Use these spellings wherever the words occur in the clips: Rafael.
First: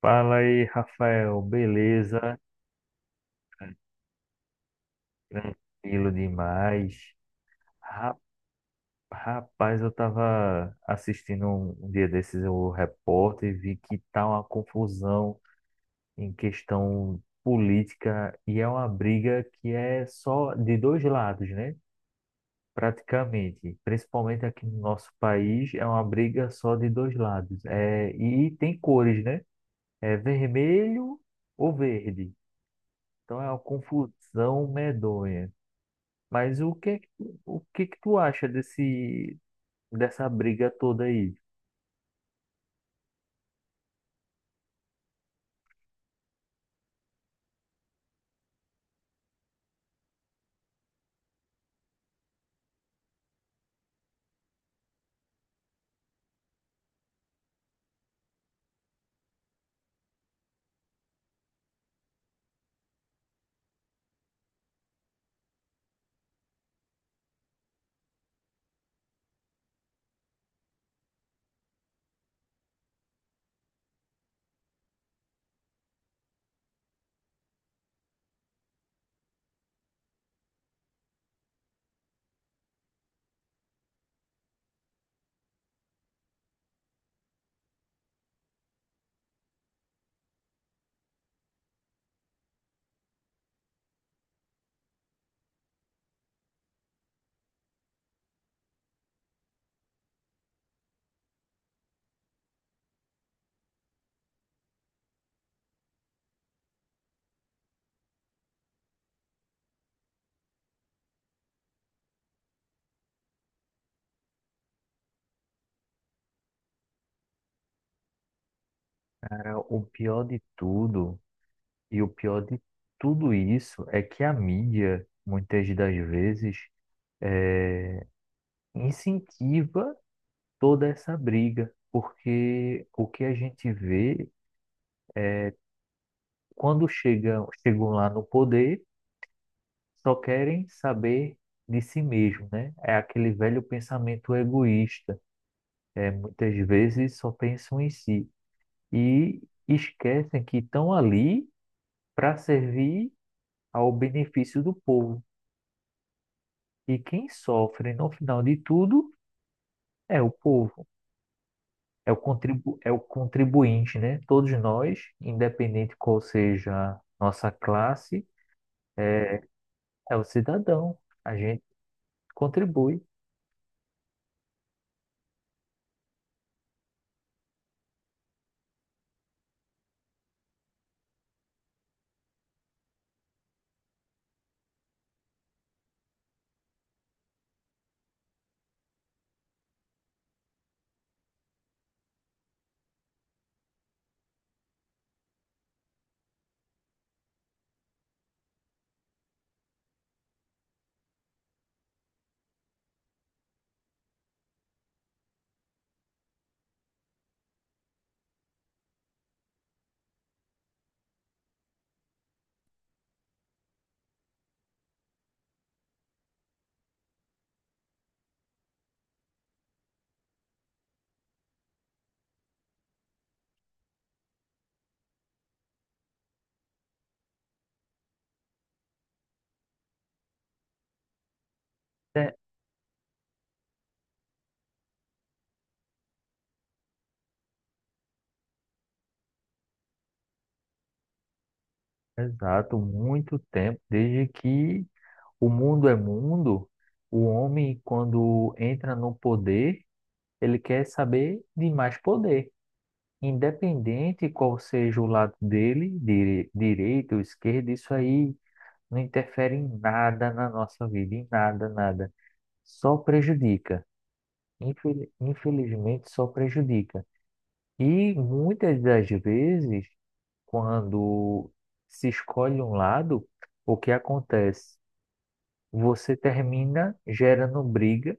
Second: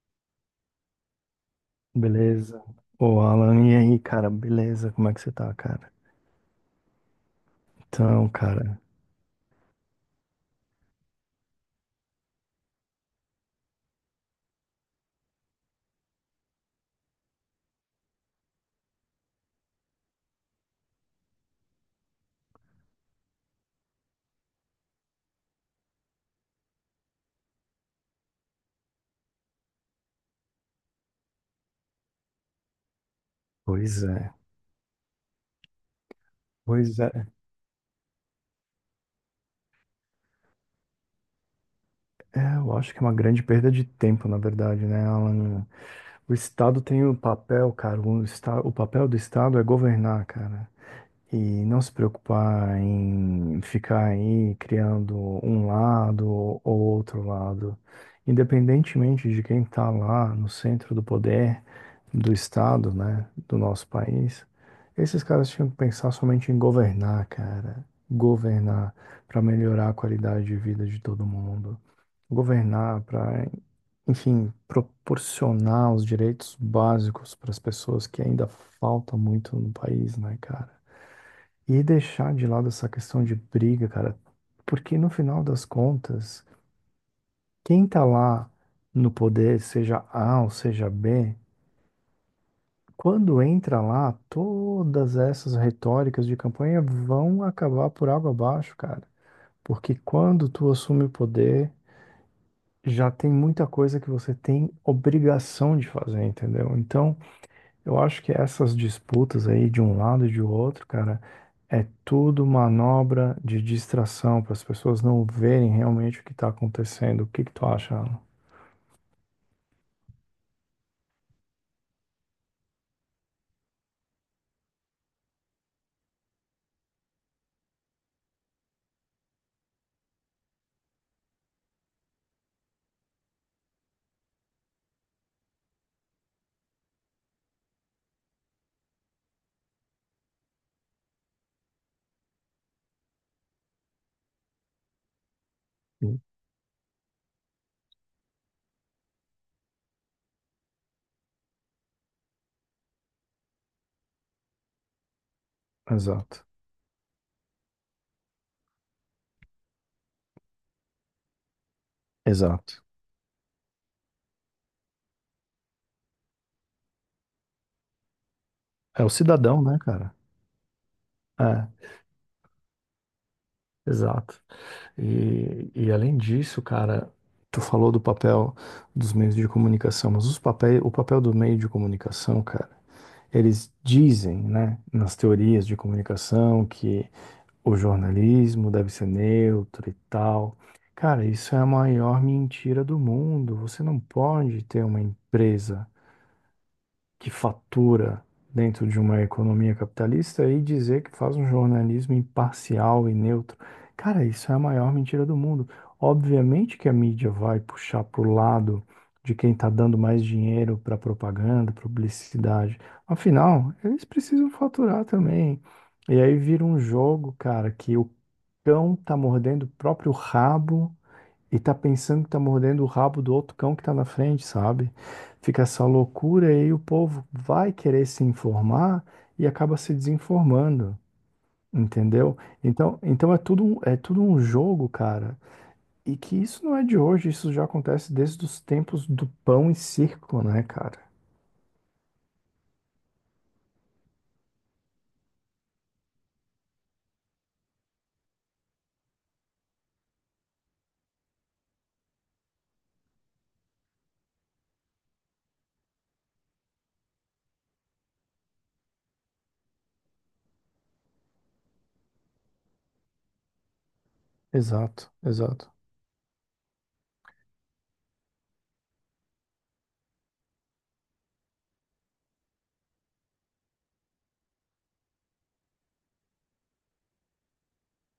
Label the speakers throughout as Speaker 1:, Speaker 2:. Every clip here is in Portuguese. Speaker 1: Fala aí, Rafael. Beleza?
Speaker 2: Beleza. Ô, Alan, e aí, cara? Beleza? Como é que você tá, cara?
Speaker 1: Tranquilo demais. Ra-
Speaker 2: Então, cara,
Speaker 1: Rapaz, eu tava assistindo um dia desses o repórter e vi que tá uma confusão em questão política e é uma briga que é só de dois lados, né? Praticamente, principalmente aqui no nosso país, é uma briga só de dois lados. É, e tem cores, né? É vermelho ou verde. Então é uma
Speaker 2: pois é.
Speaker 1: confusão medonha.
Speaker 2: Pois é.
Speaker 1: O que que tu acha dessa briga toda aí?
Speaker 2: É, eu acho que é uma grande perda de tempo, na verdade, né, Alan? O Estado tem o papel, cara. O papel do Estado é governar, cara. E não se preocupar em ficar aí criando um lado ou outro lado. Independentemente de quem está lá no centro do poder do Estado, né, do nosso país, esses caras tinham que pensar somente em governar, cara. Governar para melhorar a qualidade de vida de todo mundo. Governar para, enfim, proporcionar os direitos básicos para as pessoas que ainda falta muito no país, né, cara? E deixar de lado essa questão de briga, cara, porque no final das contas, quem tá lá no poder, seja A ou seja B, quando entra lá, todas essas retóricas de campanha vão acabar por água abaixo, cara. Porque quando tu assume o poder, já tem muita coisa que você tem obrigação de fazer, entendeu? Então, eu acho que essas disputas aí de um lado e de outro, cara, é tudo manobra de distração para as pessoas não verem realmente o que está acontecendo. O que que tu acha, Alan?
Speaker 1: Cara, o pior de tudo, e o pior de tudo isso, é que a mídia, muitas das vezes, é, incentiva toda essa briga, porque o que a gente vê, chegam lá no poder, só querem saber de si mesmo, né? É aquele velho pensamento egoísta. É,
Speaker 2: Sim.
Speaker 1: muitas vezes só pensam em si. E esquecem que estão ali para servir ao benefício do povo.
Speaker 2: Exato,
Speaker 1: E quem sofre no final de tudo é o povo, é o contribu
Speaker 2: exato.
Speaker 1: é o contribuinte, né? Todos nós, independente qual seja nossa classe,
Speaker 2: É o
Speaker 1: é,
Speaker 2: cidadão, né, cara?
Speaker 1: é o cidadão. A gente
Speaker 2: É,
Speaker 1: contribui.
Speaker 2: exato. E, além disso, cara, tu falou do papel dos meios de comunicação, mas o papel do meio de comunicação, cara, eles dizem, né, nas teorias de comunicação que o jornalismo deve ser neutro e tal. Cara, isso é a maior mentira do mundo. Você não pode ter uma empresa que fatura dentro de uma economia capitalista e dizer que faz um jornalismo imparcial e neutro. Cara, isso é a maior mentira do mundo. Obviamente que a mídia vai puxar pro lado de quem está dando mais dinheiro para propaganda, publicidade. Afinal, eles precisam faturar também. E aí vira um jogo, cara, que o cão tá mordendo o próprio rabo e tá pensando que tá mordendo o rabo do outro cão que tá na frente, sabe? Fica essa loucura e aí o povo vai querer se informar e acaba se desinformando,
Speaker 1: É,
Speaker 2: entendeu? Então, é tudo um jogo, cara. E que isso não é de hoje, isso já acontece desde os tempos do pão e circo, né, cara?
Speaker 1: exato, muito tempo, desde que o mundo é mundo, o homem, quando entra no poder, ele quer saber de mais poder. Independente qual seja o lado dele, direito ou esquerdo, isso aí não interfere em nada na nossa vida, em nada, nada. Só prejudica.
Speaker 2: Exato, exato.
Speaker 1: Infelizmente, só prejudica. E muitas das vezes, quando se escolhe um lado, o que acontece? Você termina gerando briga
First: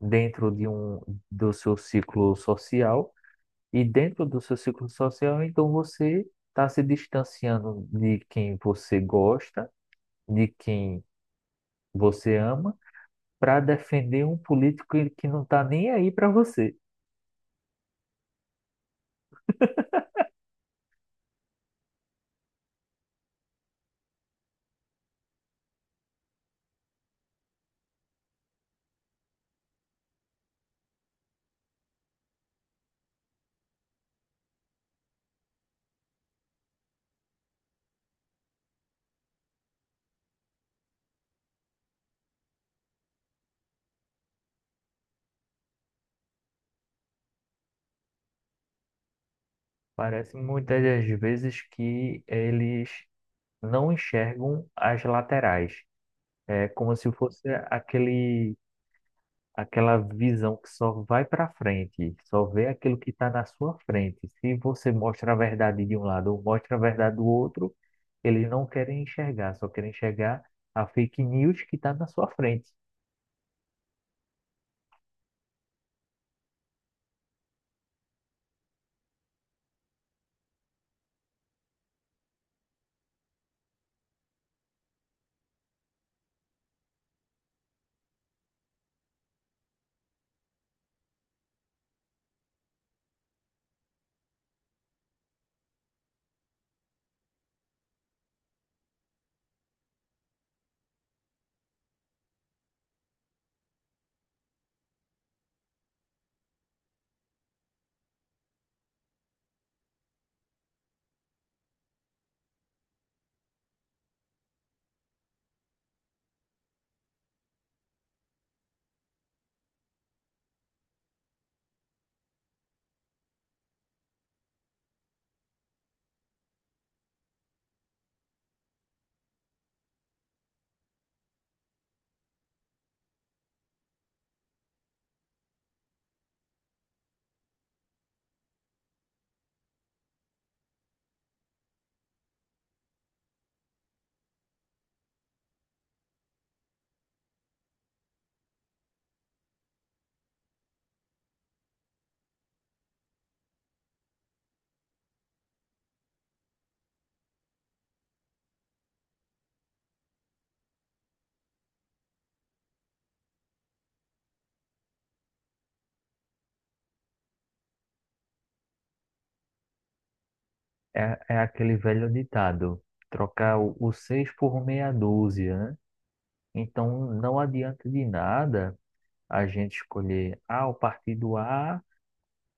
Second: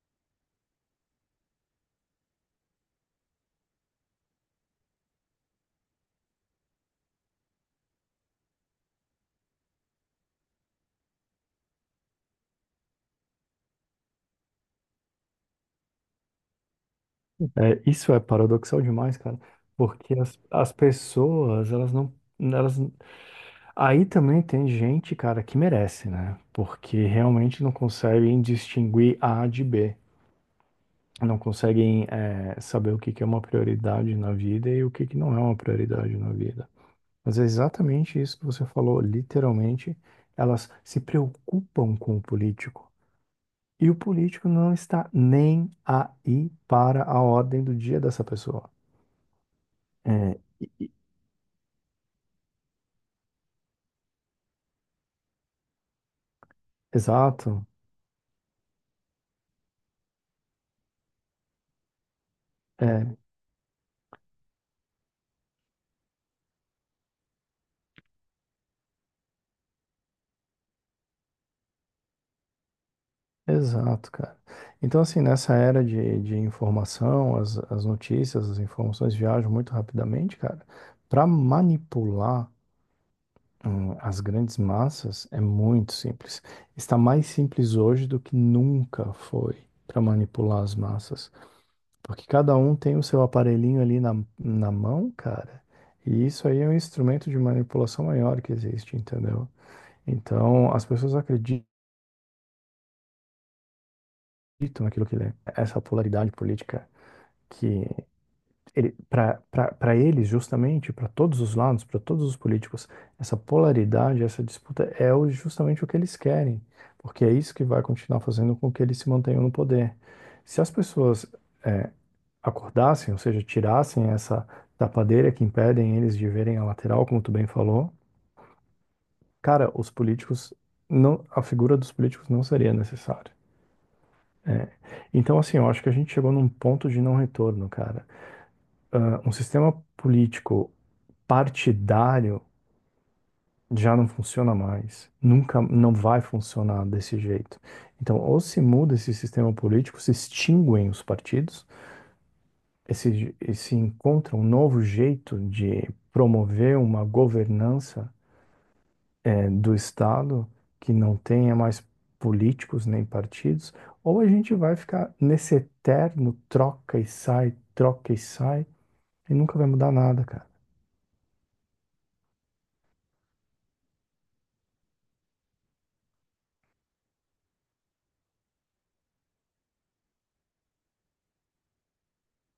Speaker 1: dentro de um, do seu ciclo social. E dentro do seu ciclo social, então você está se distanciando de quem você gosta, de quem você ama, para defender um político que não está nem aí para você.
Speaker 2: É, isso é paradoxal demais, cara, porque as pessoas, elas não, elas aí também tem gente, cara, que merece, né? Porque realmente não conseguem distinguir A de B. Não conseguem, saber o que que é uma prioridade na vida e o que que não é uma prioridade na vida. Mas é exatamente isso que você falou, literalmente. Elas se preocupam com o político. E o político não está nem aí para a ordem do dia dessa pessoa.
Speaker 1: Parece
Speaker 2: É, e-
Speaker 1: muitas
Speaker 2: e-
Speaker 1: das vezes que eles não enxergam as laterais. É como se fosse
Speaker 2: exato.
Speaker 1: aquele aquela visão que só vai para frente, só vê aquilo que
Speaker 2: É,
Speaker 1: está na sua frente. Se você mostra a verdade de um lado ou mostra a verdade do outro, eles não querem enxergar, só querem enxergar a fake news que está na sua frente.
Speaker 2: exato, cara. Então, assim, nessa era de informação, as notícias, as informações viajam muito rapidamente, cara. Para manipular, as grandes massas é muito simples. Está mais simples hoje do que nunca foi para manipular as massas. Porque cada um tem o seu aparelhinho ali na mão, cara. E isso aí é um instrumento de manipulação maior que existe, entendeu? Então, as pessoas acreditam naquilo que lê. Essa polaridade política. que Para eles, justamente, para todos os lados, para todos os políticos, essa polaridade, essa disputa justamente o que eles querem, porque é isso que vai continuar fazendo com que eles se mantenham no poder. Se as pessoas eh, acordassem, ou seja, tirassem essa tapadeira que impedem eles de verem a lateral, como tu bem falou, cara, os políticos não, a figura dos políticos não seria necessária. É. Então, assim, eu acho que a gente chegou num ponto de não retorno, cara. Ah, um sistema político partidário já não funciona mais. Nunca, não vai funcionar desse jeito. Então, ou se muda esse sistema político, se extinguem os partidos, e se encontra um novo jeito de promover uma governança, do Estado que não tenha mais políticos nem partidos, ou a gente vai ficar nesse eterno troca e sai, e nunca vai mudar nada, cara.
Speaker 1: É, é aquele velho ditado, trocar o seis por meia dúzia, né? Então não adianta de nada a gente escolher, ah, o partido A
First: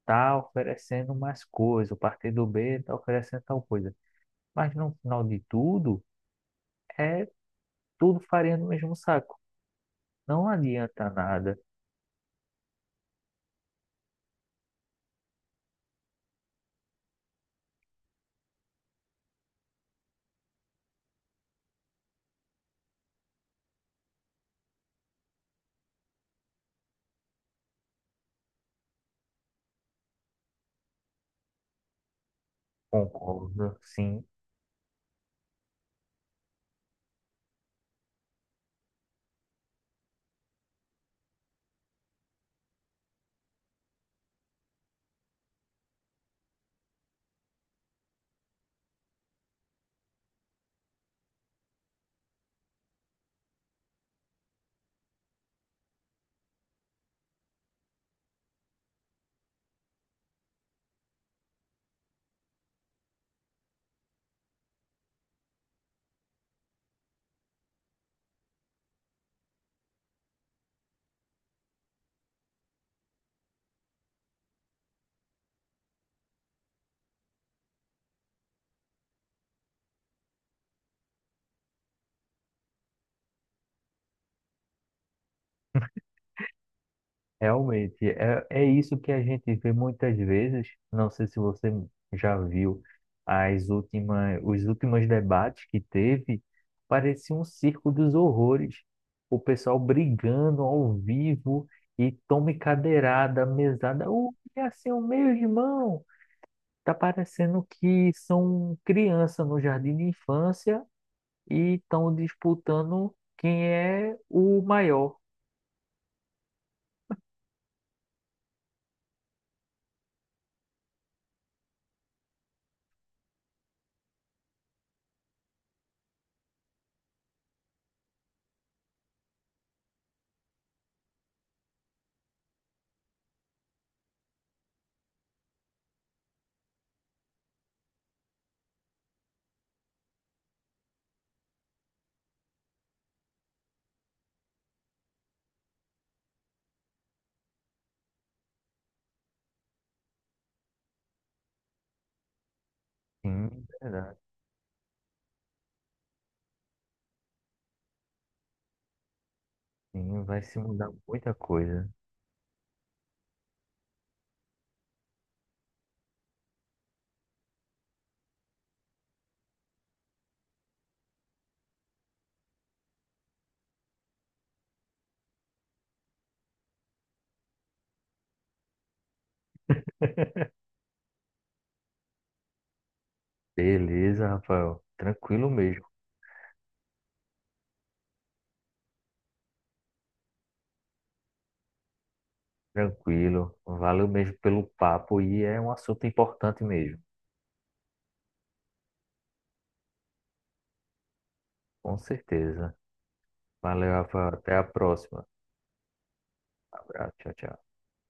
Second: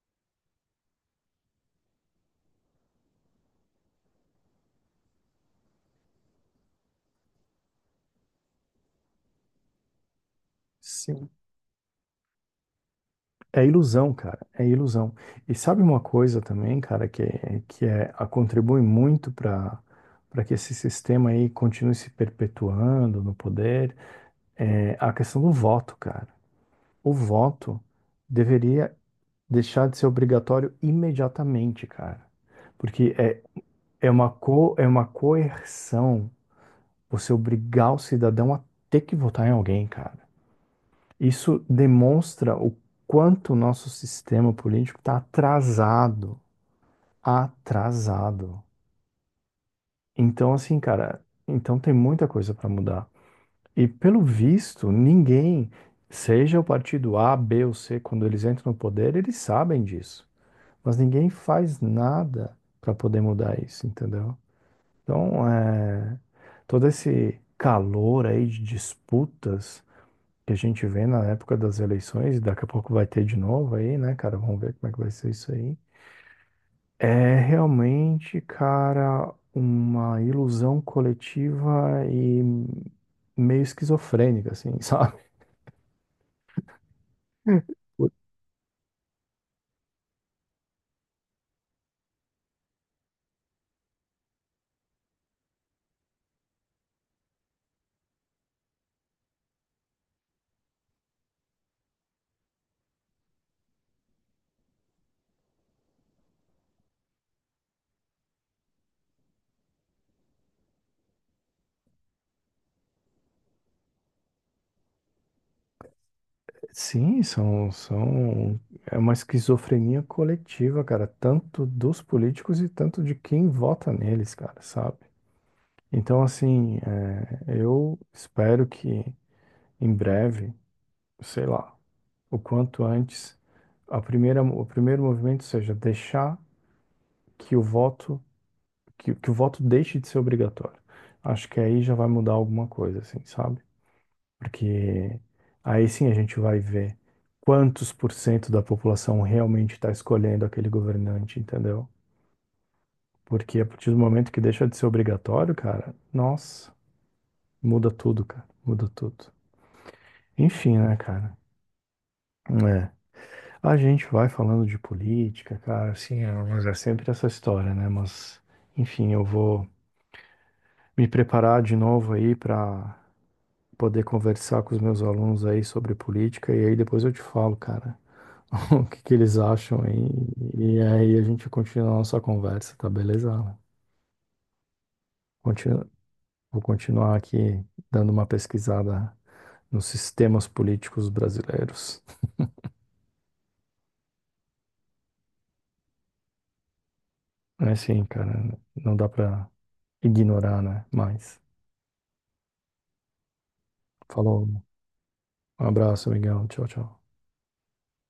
Speaker 1: está oferecendo mais coisa, o partido B está oferecendo tal coisa. Mas no final de tudo, é tudo farinha no mesmo saco. Não adianta
Speaker 2: Sim.
Speaker 1: nada.
Speaker 2: É ilusão, cara, é ilusão. E sabe uma coisa também, cara, contribui muito para que esse sistema aí continue se perpetuando no poder, é a questão do voto, cara. O voto deveria deixar de ser obrigatório imediatamente, cara. Porque é,
Speaker 1: Concordo, sim.
Speaker 2: é uma coerção você obrigar o cidadão a ter que votar em alguém, cara. Isso demonstra o quanto o nosso sistema político está atrasado. Então, assim, cara, então tem muita coisa para mudar. E pelo visto, ninguém, seja o partido A, B ou C, quando eles entram no poder, eles sabem disso. Mas ninguém faz nada para poder mudar isso, entendeu? Então, é, todo esse calor aí de disputas que a gente vê na época das eleições, e daqui a pouco vai ter de novo aí, né, cara? Vamos ver como é que vai ser isso aí. É realmente, cara, uma ilusão coletiva e meio esquizofrênica, assim, sabe?
Speaker 1: Realmente, é, é isso que a gente vê muitas vezes. Não sei se você já viu os últimos debates que teve. Parecia um circo dos horrores. O pessoal brigando ao vivo e tome cadeirada, mesada. O que é assim seu meu irmão? Tá parecendo que são criança no jardim de infância e estão disputando quem é o maior.
Speaker 2: Sim, são, são... É uma esquizofrenia coletiva, cara, tanto dos políticos e tanto de quem vota neles, cara, sabe? Então, assim, é, eu espero que em breve, sei lá, o quanto antes o primeiro movimento seja deixar que o voto que o voto deixe de ser obrigatório. Acho que aí já vai mudar alguma coisa, assim, sabe? Porque aí sim a gente vai ver quantos por cento da população realmente está escolhendo aquele governante, entendeu? Porque
Speaker 1: Sim,
Speaker 2: a partir do
Speaker 1: verdade.
Speaker 2: momento que deixa de ser obrigatório, cara, nossa, muda tudo, cara, muda tudo.
Speaker 1: Sim, vai se
Speaker 2: Enfim,
Speaker 1: mudar
Speaker 2: né,
Speaker 1: muita
Speaker 2: cara?
Speaker 1: coisa.
Speaker 2: É. A gente vai falando de política, cara, assim, é, mas é sempre essa história, né? Mas, enfim, eu vou me preparar de novo aí para poder conversar com os meus alunos aí sobre política e aí depois eu te falo, cara, o que que eles acham aí. E aí a gente continua a nossa conversa, tá beleza? Alan?
Speaker 1: Beleza, Rafael. Tranquilo mesmo.
Speaker 2: Continu- Vou continuar aqui dando uma pesquisada nos sistemas políticos brasileiros.
Speaker 1: Tranquilo. Valeu mesmo pelo papo e é um assunto importante mesmo.
Speaker 2: É assim, cara, não dá para ignorar, né? Mas,
Speaker 1: Com certeza. Valeu, Rafael.
Speaker 2: falou.
Speaker 1: Até a próxima.
Speaker 2: Um abraço, Miguel. Tchau, tchau.
Speaker 1: Abraço. Tchau, tchau.